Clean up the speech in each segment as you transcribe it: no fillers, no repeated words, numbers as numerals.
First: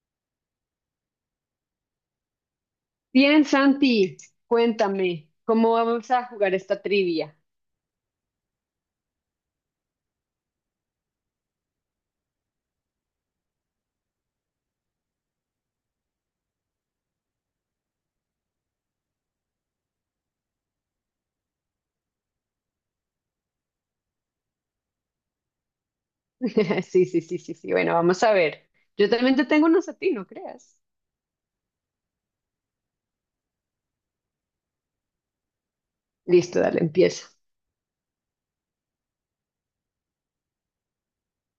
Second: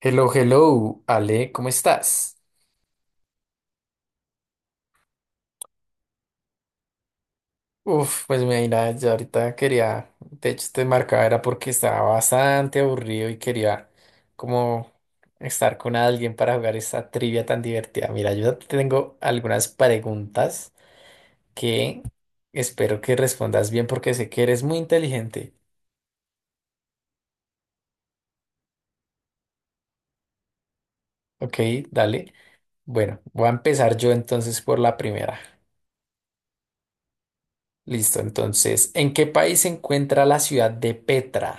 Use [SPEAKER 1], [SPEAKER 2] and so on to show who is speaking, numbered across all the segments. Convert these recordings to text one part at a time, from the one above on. [SPEAKER 1] Hello, hello, Ale, ¿cómo estás?
[SPEAKER 2] Bien, Santi, cuéntame, ¿cómo vamos a jugar esta trivia?
[SPEAKER 1] Uf, pues mira, ya ahorita quería, de hecho te marcaba era porque estaba bastante aburrido y quería como estar con alguien para jugar esta trivia tan divertida. Mira, yo te tengo algunas preguntas que espero que respondas bien porque sé que eres muy inteligente.
[SPEAKER 2] Sí, sí, sí, sí, sí. Bueno, vamos a ver. Yo también te tengo unos a ti, no creas.
[SPEAKER 1] Ok, dale. Bueno, voy a empezar yo entonces por la primera.
[SPEAKER 2] Listo, dale, empieza.
[SPEAKER 1] Listo, entonces, ¿en qué país se encuentra la ciudad de Petra?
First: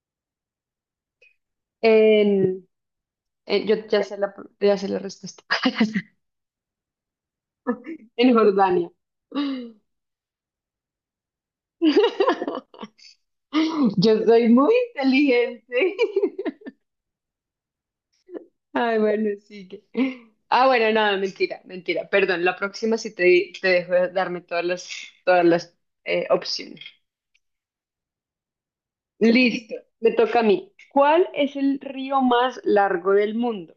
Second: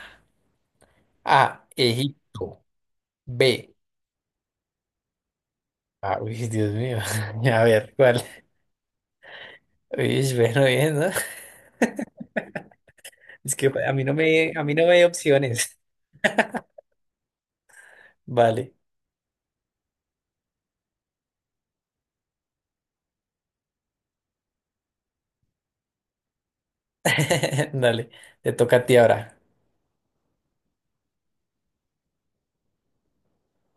[SPEAKER 1] A, Egipto.
[SPEAKER 2] En,
[SPEAKER 1] B.
[SPEAKER 2] yo ya sé ya sé la respuesta.
[SPEAKER 1] Ah, uy, Dios mío. A ver, ¿cuál?
[SPEAKER 2] En Jordania.
[SPEAKER 1] Uy, bueno, bien, ¿no? Es que a mí no
[SPEAKER 2] Yo soy
[SPEAKER 1] me, a mí
[SPEAKER 2] muy
[SPEAKER 1] no me hay
[SPEAKER 2] inteligente.
[SPEAKER 1] opciones. Vale.
[SPEAKER 2] Ay, bueno, sigue. Ah, bueno, no, mentira, mentira. Perdón, la próxima sí te dejo darme todas las opciones.
[SPEAKER 1] Dale, te toca a ti ahora.
[SPEAKER 2] Listo, me toca a mí. ¿Cuál es el río más largo del mundo?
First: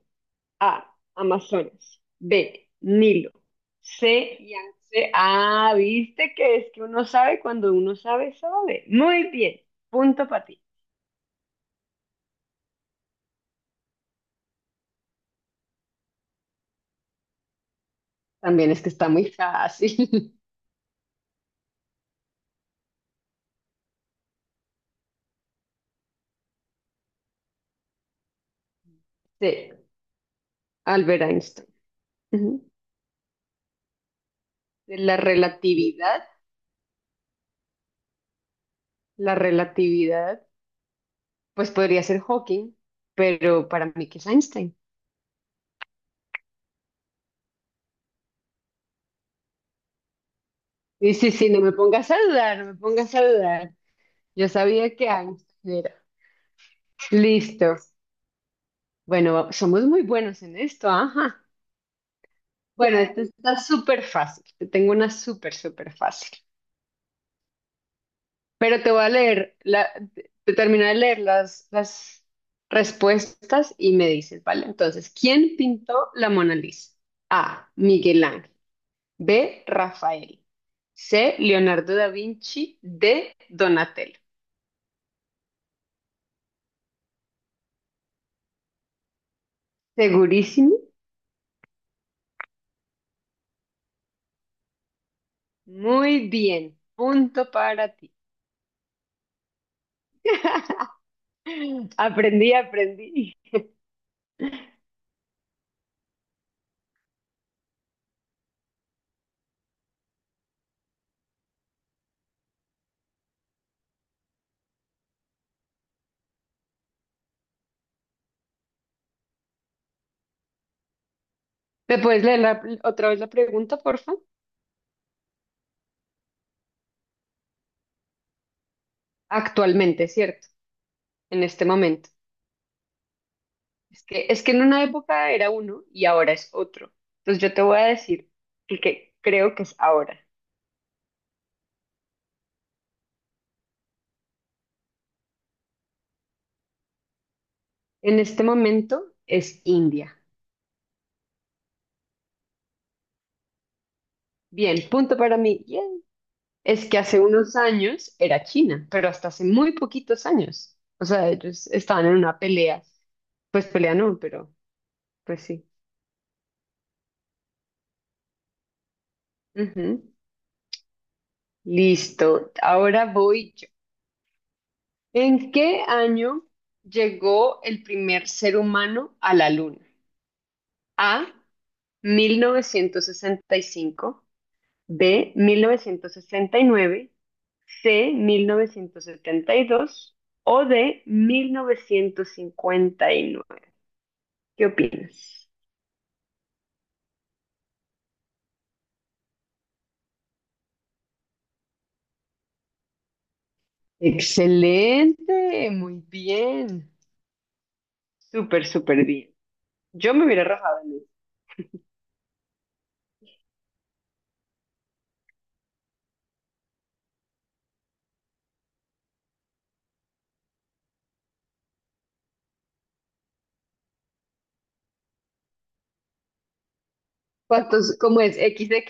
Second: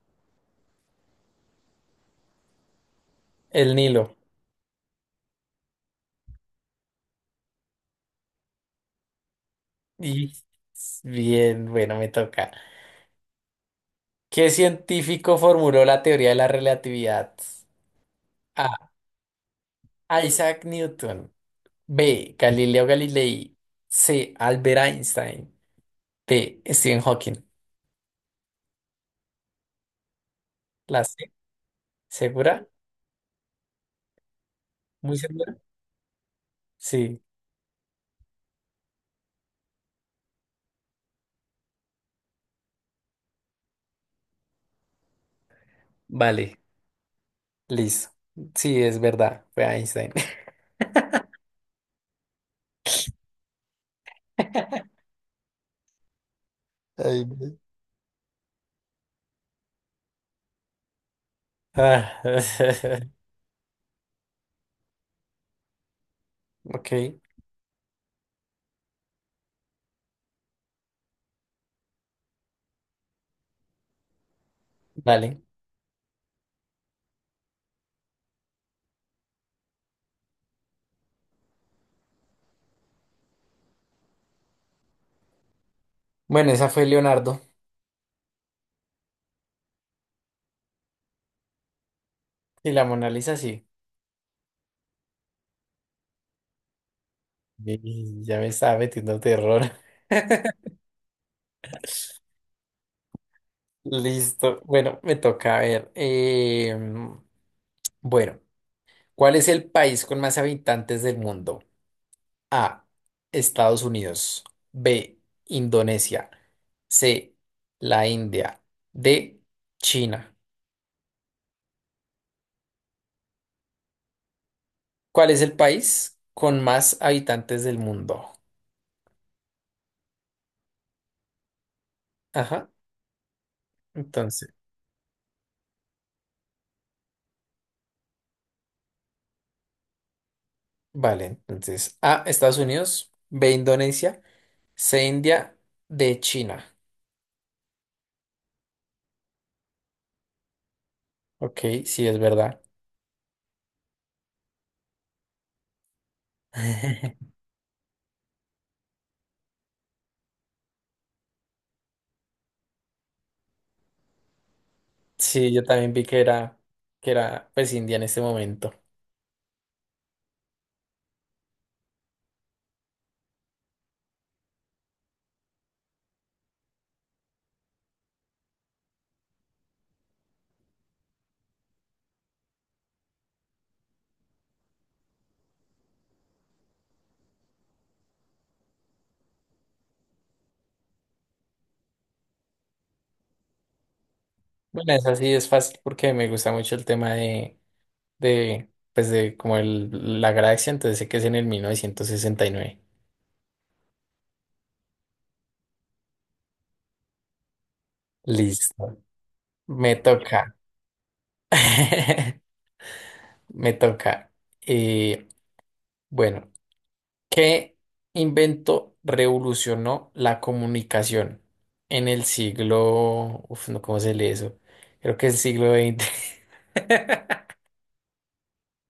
[SPEAKER 2] A, Amazonas. B, Nilo.
[SPEAKER 1] El Nilo.
[SPEAKER 2] C, Yangtze. Ah, viste que es que uno sabe cuando uno sabe, sabe. Muy bien, punto
[SPEAKER 1] Y
[SPEAKER 2] para ti.
[SPEAKER 1] bien, bueno, me toca. ¿Qué científico formuló la teoría de la relatividad?
[SPEAKER 2] También es que
[SPEAKER 1] A.
[SPEAKER 2] está muy fácil.
[SPEAKER 1] Isaac Newton. B. Galileo Galilei. C. Albert Einstein. D. Stephen Hawking.
[SPEAKER 2] C,
[SPEAKER 1] ¿La
[SPEAKER 2] Albert
[SPEAKER 1] C?
[SPEAKER 2] Einstein. Ujú.
[SPEAKER 1] ¿Segura?
[SPEAKER 2] De la
[SPEAKER 1] ¿Muy segura? Sí.
[SPEAKER 2] relatividad, pues podría ser Hawking, pero para mí que es Einstein.
[SPEAKER 1] Vale. Listo. Sí, es verdad, fue Einstein.
[SPEAKER 2] Sí, sí, sí, no me pongas a dudar, no me pongas a dudar. Yo sabía que Einstein era.
[SPEAKER 1] Ay, no.
[SPEAKER 2] Listo. Bueno, somos muy buenos en esto, ajá.
[SPEAKER 1] Ah,
[SPEAKER 2] Bueno, esto está súper fácil. Te tengo una súper, súper fácil.
[SPEAKER 1] ok,
[SPEAKER 2] Pero te voy a leer, te termino de leer las respuestas y me dices, ¿vale? Entonces,
[SPEAKER 1] dale.
[SPEAKER 2] ¿quién pintó la Mona Lisa? A. Miguel Ángel. B. Rafael. C. Leonardo da Vinci. D. Donatello.
[SPEAKER 1] Bueno, esa fue Leonardo.
[SPEAKER 2] ¿Segurísimo?
[SPEAKER 1] Y la Mona Lisa sí.
[SPEAKER 2] Muy bien. Punto para ti.
[SPEAKER 1] Y ya me estaba metiendo terror.
[SPEAKER 2] Aprendí, aprendí.
[SPEAKER 1] Listo. Bueno, me toca a ver. Bueno, ¿cuál es el país con más habitantes del mundo? A. Estados Unidos. B. Indonesia. C. La India. D. China.
[SPEAKER 2] ¿Me puedes leer la- otra vez la pregunta, porfa?
[SPEAKER 1] ¿Cuál es el país con más habitantes del mundo?
[SPEAKER 2] Actualmente, ¿cierto? En este momento.
[SPEAKER 1] Ajá.
[SPEAKER 2] Es que
[SPEAKER 1] Entonces,
[SPEAKER 2] en una época era uno y ahora es otro. Entonces yo te voy a decir el que creo que es ahora.
[SPEAKER 1] vale. Entonces, A, Estados Unidos, B, Indonesia, C, India, D, China.
[SPEAKER 2] En este momento es India.
[SPEAKER 1] Ok, sí, es verdad.
[SPEAKER 2] Bien, punto para mí. Yay. Es que hace unos años era China, pero hasta hace muy poquitos años. O sea, ellos estaban en una pelea. Pues pelea no, pero pues
[SPEAKER 1] Sí, yo
[SPEAKER 2] sí.
[SPEAKER 1] también vi que era pues India en este momento.
[SPEAKER 2] Ujú. Listo. Ahora voy. ¿En qué año llegó el primer ser humano a la Luna? A, 1965, B, 1969, C, 1972 o D, 1959. ¿Qué
[SPEAKER 1] Bueno, esa sí es
[SPEAKER 2] opinas?
[SPEAKER 1] fácil porque me gusta mucho el tema de pues de como el, la galaxia, entonces sé que es en el 1969.
[SPEAKER 2] Excelente, muy bien. Súper,
[SPEAKER 1] Listo.
[SPEAKER 2] súper bien.
[SPEAKER 1] Me
[SPEAKER 2] Yo me hubiera
[SPEAKER 1] toca.
[SPEAKER 2] rajado en eso.
[SPEAKER 1] Me toca. Eh, Bueno, ¿qué invento revolucionó la comunicación en el siglo... Uf, no, ¿cómo se lee eso? Creo que es el siglo XX.
[SPEAKER 2] ¿Cuántos, cómo es? ¿veinte?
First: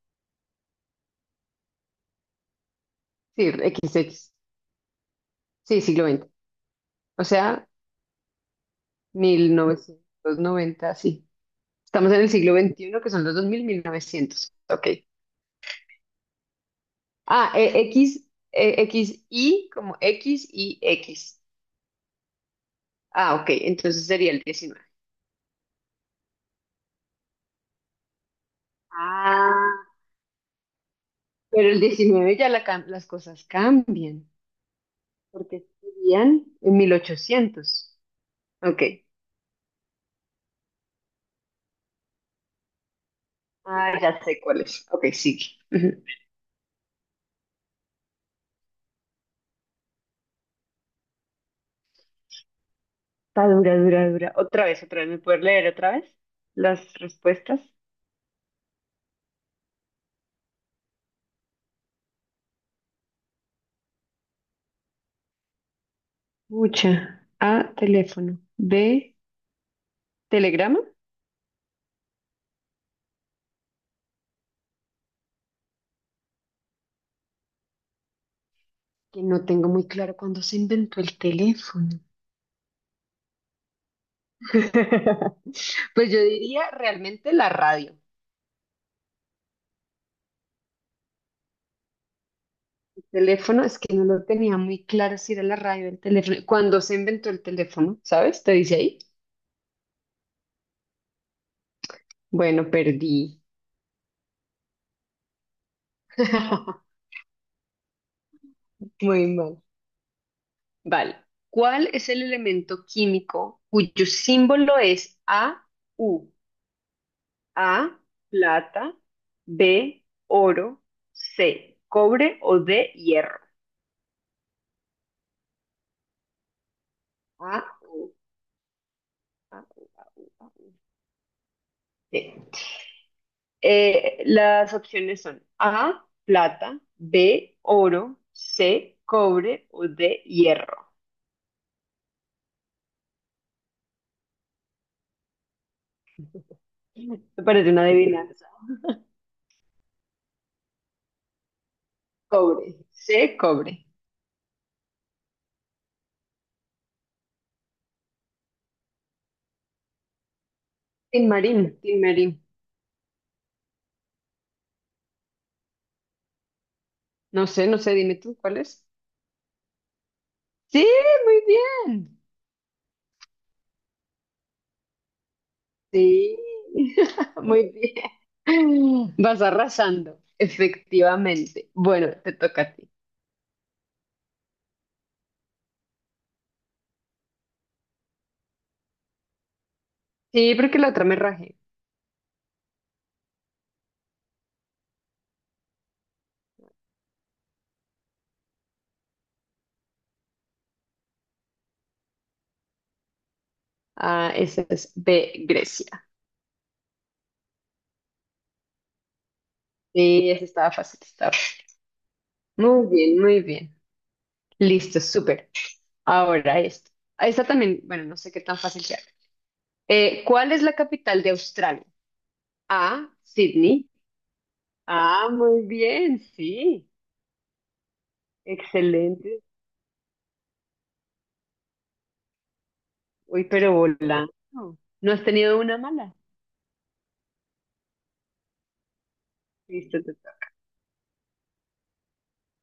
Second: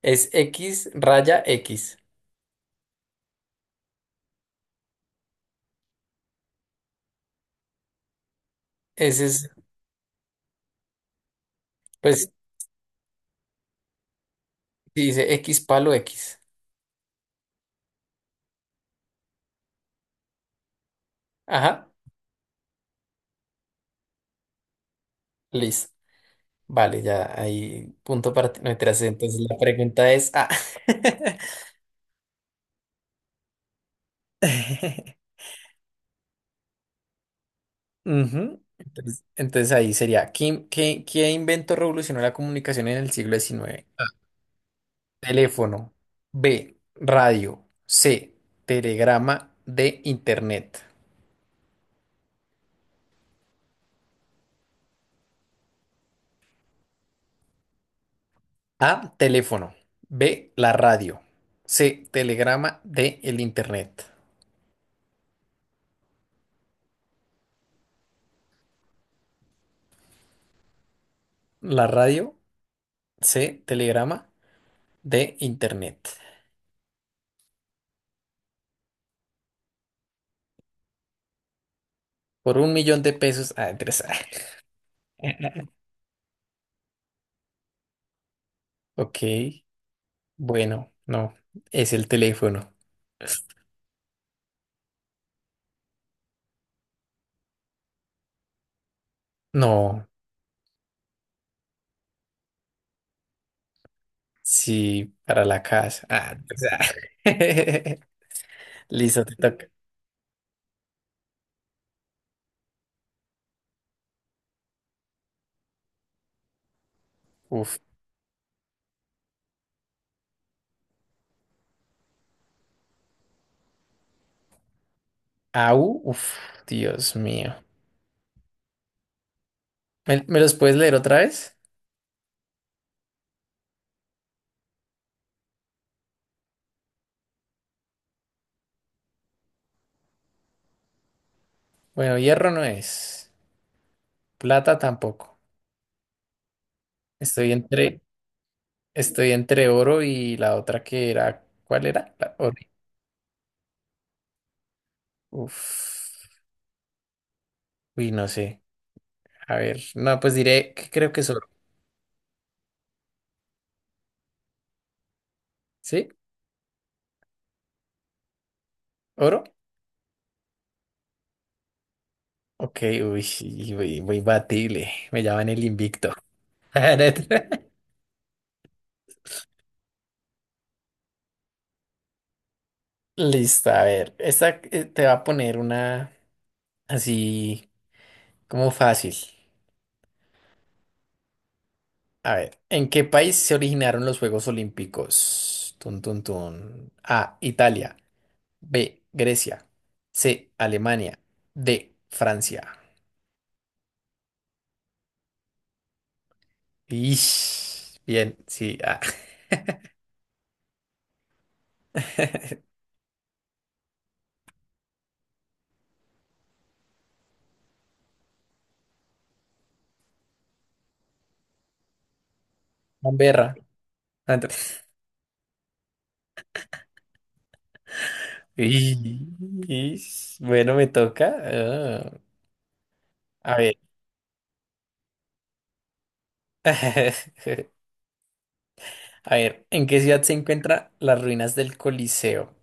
[SPEAKER 1] Es X raya X.
[SPEAKER 2] Sí, veinte. Sí, siglo veinte. O sea,
[SPEAKER 1] Ese es,
[SPEAKER 2] 1990 sí. Estamos en
[SPEAKER 1] pues,
[SPEAKER 2] el siglo 21 que son los 2000 mil novecientos. Ok.
[SPEAKER 1] si dice X palo X.
[SPEAKER 2] Ah, X, X, Y, como X y X.
[SPEAKER 1] Ajá,
[SPEAKER 2] Ah, ok. Entonces sería el 19.
[SPEAKER 1] listo. Vale, ya ahí punto para ti. No, mentiras, entonces la
[SPEAKER 2] Ah,
[SPEAKER 1] pregunta es... ah.
[SPEAKER 2] pero el 19 ya la las cosas cambian, porque serían en 1800.
[SPEAKER 1] Ujú.
[SPEAKER 2] Ok.
[SPEAKER 1] Entonces, entonces ahí sería, ¿¿qué invento revolucionó la comunicación en el siglo XIX?
[SPEAKER 2] Ah, ya sé cuál es. Ok, sigue.
[SPEAKER 1] Teléfono.
[SPEAKER 2] Ujú.
[SPEAKER 1] B. Radio. C. Telegrama. D. Internet.
[SPEAKER 2] Está dura, dura, dura. Otra vez, otra vez. ¿Me puedes leer otra vez las respuestas?
[SPEAKER 1] A. Teléfono. B. La radio. C. Telegrama. D. El Internet.
[SPEAKER 2] Mucha. A, teléfono. B, ¿Telegrama?
[SPEAKER 1] La radio. C. Telegrama. D. Internet.
[SPEAKER 2] Que no tengo muy claro cuándo se inventó el teléfono.
[SPEAKER 1] Por 1.000.000 de pesos. Ah, interesante.
[SPEAKER 2] Pues yo diría realmente la radio.
[SPEAKER 1] Ok. Bueno, no. Es el teléfono.
[SPEAKER 2] El teléfono es que no lo tenía muy claro si era la radio o el teléfono. Cuando se inventó el teléfono, ¿sabes? Te dice ahí.
[SPEAKER 1] No.
[SPEAKER 2] Bueno, perdí.
[SPEAKER 1] Sí, para la casa. Ah, interesante. Listo,
[SPEAKER 2] Muy
[SPEAKER 1] te
[SPEAKER 2] mal.
[SPEAKER 1] toca.
[SPEAKER 2] Vale. ¿Cuál es el elemento químico cuyo símbolo es AU?
[SPEAKER 1] Uf.
[SPEAKER 2] A, plata, B, oro, C, cobre o D, hierro.
[SPEAKER 1] Au, uf, Dios mío.
[SPEAKER 2] Ah, A, U, A,
[SPEAKER 1] ¿Me,
[SPEAKER 2] U,
[SPEAKER 1] me
[SPEAKER 2] A,
[SPEAKER 1] los
[SPEAKER 2] U.
[SPEAKER 1] puedes leer otra vez?
[SPEAKER 2] Sí. Las opciones son A, plata, B, oro, C, cobre o D, hierro.
[SPEAKER 1] Bueno, hierro no es, plata tampoco.
[SPEAKER 2] Me
[SPEAKER 1] Estoy
[SPEAKER 2] parece una
[SPEAKER 1] entre,
[SPEAKER 2] adivinanza.
[SPEAKER 1] estoy entre oro y la otra que era, ¿cuál era? La oro.
[SPEAKER 2] Cobre. C, cobre.
[SPEAKER 1] Uf, uy, no sé. A ver, no, pues diré que creo que
[SPEAKER 2] Tin
[SPEAKER 1] es oro.
[SPEAKER 2] Marín.
[SPEAKER 1] ¿Sí?
[SPEAKER 2] No sé, no sé, dime tú, ¿cuál es?
[SPEAKER 1] ¿Oro?
[SPEAKER 2] Sí, muy bien.
[SPEAKER 1] Ok, uy, sí, uy, muy batible. Me llaman el invicto.
[SPEAKER 2] Sí, muy bien. Vas arrasando, efectivamente. Bueno, te toca a ti.
[SPEAKER 1] Listo, a ver, esta te va a poner una así como fácil.
[SPEAKER 2] Sí, porque la otra me rajé.
[SPEAKER 1] A ver, ¿en qué país se originaron los Juegos Olímpicos? Tun, tun, tun. A, Italia. B, Grecia. C, Alemania. D, Francia.
[SPEAKER 2] Ah, esa es B, Grecia.
[SPEAKER 1] Ish, bien, sí. Ah.
[SPEAKER 2] Sí, esa estaba fácil, estaba fácil. Muy bien, muy bien. Listo, súper. Ahora esto. Esta también, bueno, no sé qué tan fácil sea. ¿Cuál es la capital de Australia? A,
[SPEAKER 1] Canberra.
[SPEAKER 2] Sydney.
[SPEAKER 1] Ah, ent-
[SPEAKER 2] Ah, muy bien, sí.
[SPEAKER 1] Ish,
[SPEAKER 2] Excelente.
[SPEAKER 1] ish. Bueno, me toca. Ah,
[SPEAKER 2] Uy,
[SPEAKER 1] a
[SPEAKER 2] pero
[SPEAKER 1] ver.
[SPEAKER 2] volando. ¿No has tenido una mala?
[SPEAKER 1] A ver, ¿en qué
[SPEAKER 2] Listo, te
[SPEAKER 1] ciudad se
[SPEAKER 2] toca.
[SPEAKER 1] encuentran las ruinas del Coliseo?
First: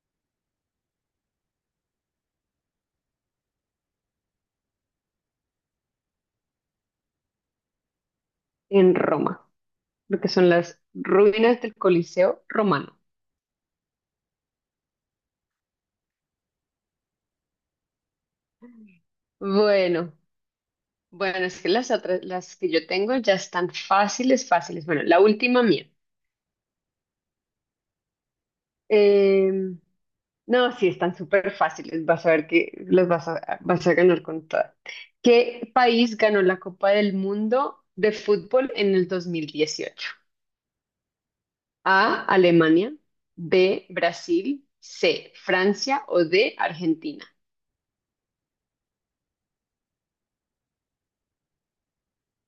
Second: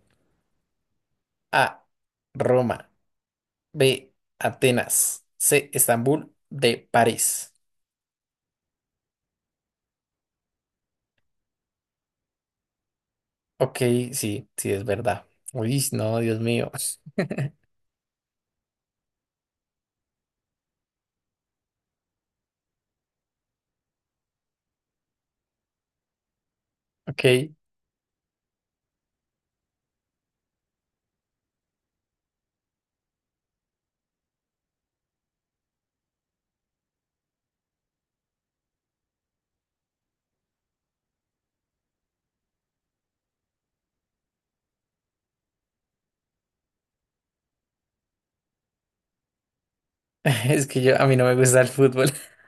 [SPEAKER 1] A, Roma. B, Atenas. C, Estambul. D, París.
[SPEAKER 2] En Roma, lo que son las ruinas del Coliseo romano.
[SPEAKER 1] Ok, sí, sí, es verdad. Uy, no, Dios mío.
[SPEAKER 2] Bueno, bueno, es que las otras, las que yo tengo ya están fáciles, fáciles. Bueno, la última mía.
[SPEAKER 1] Ok,
[SPEAKER 2] Eh, no, sí, están súper fáciles. Vas a ver que los vas a ganar con todas. ¿Qué país ganó la Copa del Mundo de fútbol en el 2018? A, Alemania, B, Brasil, C, Francia o D, Argentina.
[SPEAKER 1] es que yo, a mí no me gusta el fútbol.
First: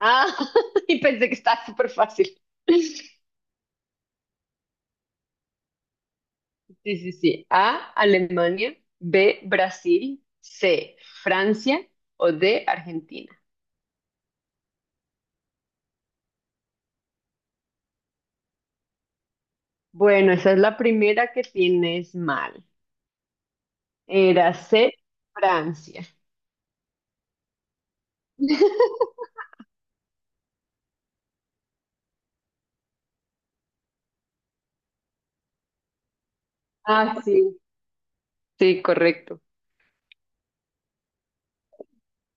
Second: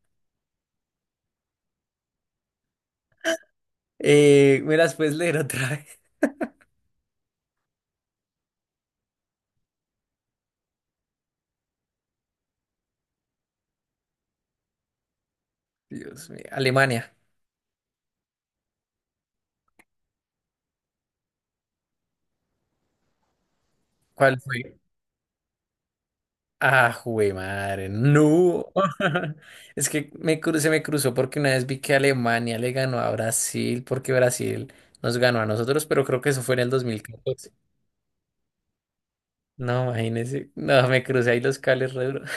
[SPEAKER 2] Ah, y pensé que estaba súper fácil.
[SPEAKER 1] ¿Me las puedes leer otra vez?
[SPEAKER 2] Sí, sí, sí. A, Alemania, B, Brasil, C, Francia o D, Argentina.
[SPEAKER 1] Dios mío, Alemania.
[SPEAKER 2] Bueno, esa es la primera que tienes mal.
[SPEAKER 1] ¿Cuál
[SPEAKER 2] Era
[SPEAKER 1] fue?
[SPEAKER 2] C, Francia.
[SPEAKER 1] Ah, jue madre, no. Es que me cru- se me cruzó porque una vez vi que Alemania le ganó a Brasil, porque Brasil nos ganó a nosotros, pero creo que eso fue en el dos mil
[SPEAKER 2] Ah,
[SPEAKER 1] catorce.
[SPEAKER 2] sí, sí, correcto.
[SPEAKER 1] No, imagínese. No, me crucé ahí los cables re duro.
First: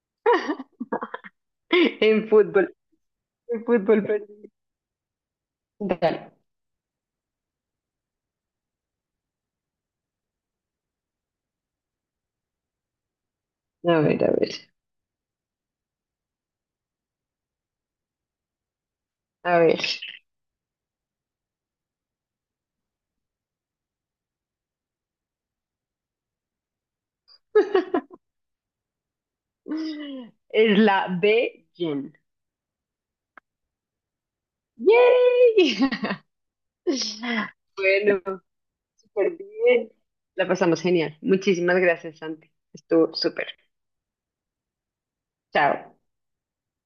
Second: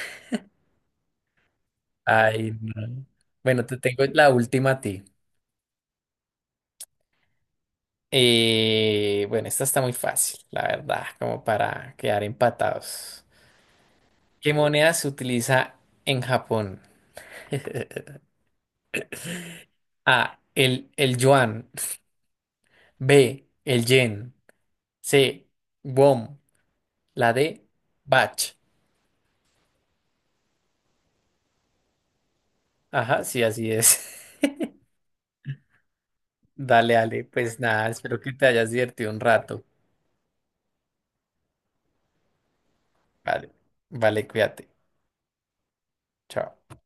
[SPEAKER 2] En
[SPEAKER 1] Ay,
[SPEAKER 2] fútbol,
[SPEAKER 1] no.
[SPEAKER 2] en
[SPEAKER 1] Bueno, te
[SPEAKER 2] fútbol
[SPEAKER 1] tengo la
[SPEAKER 2] perdí.
[SPEAKER 1] última a ti.
[SPEAKER 2] Dale.
[SPEAKER 1] Bueno, esta está muy fácil, la verdad, como para quedar empatados.
[SPEAKER 2] A ver, a ver,
[SPEAKER 1] ¿Qué moneda se utiliza en Japón?
[SPEAKER 2] a ver.
[SPEAKER 1] A. El yuan. B. El yen. C. Won. La D. Bach.
[SPEAKER 2] Es la B, Jen.
[SPEAKER 1] Ajá, sí, así es.
[SPEAKER 2] ¡Yay!
[SPEAKER 1] Dale, Ale. Pues nada, espero
[SPEAKER 2] Bueno,
[SPEAKER 1] que te hayas divertido un
[SPEAKER 2] súper
[SPEAKER 1] rato.
[SPEAKER 2] bien. La pasamos genial. Muchísimas gracias, Santi. Estuvo súper.
[SPEAKER 1] Vale, vale, cuídate.
[SPEAKER 2] Chao.
[SPEAKER 1] Chao.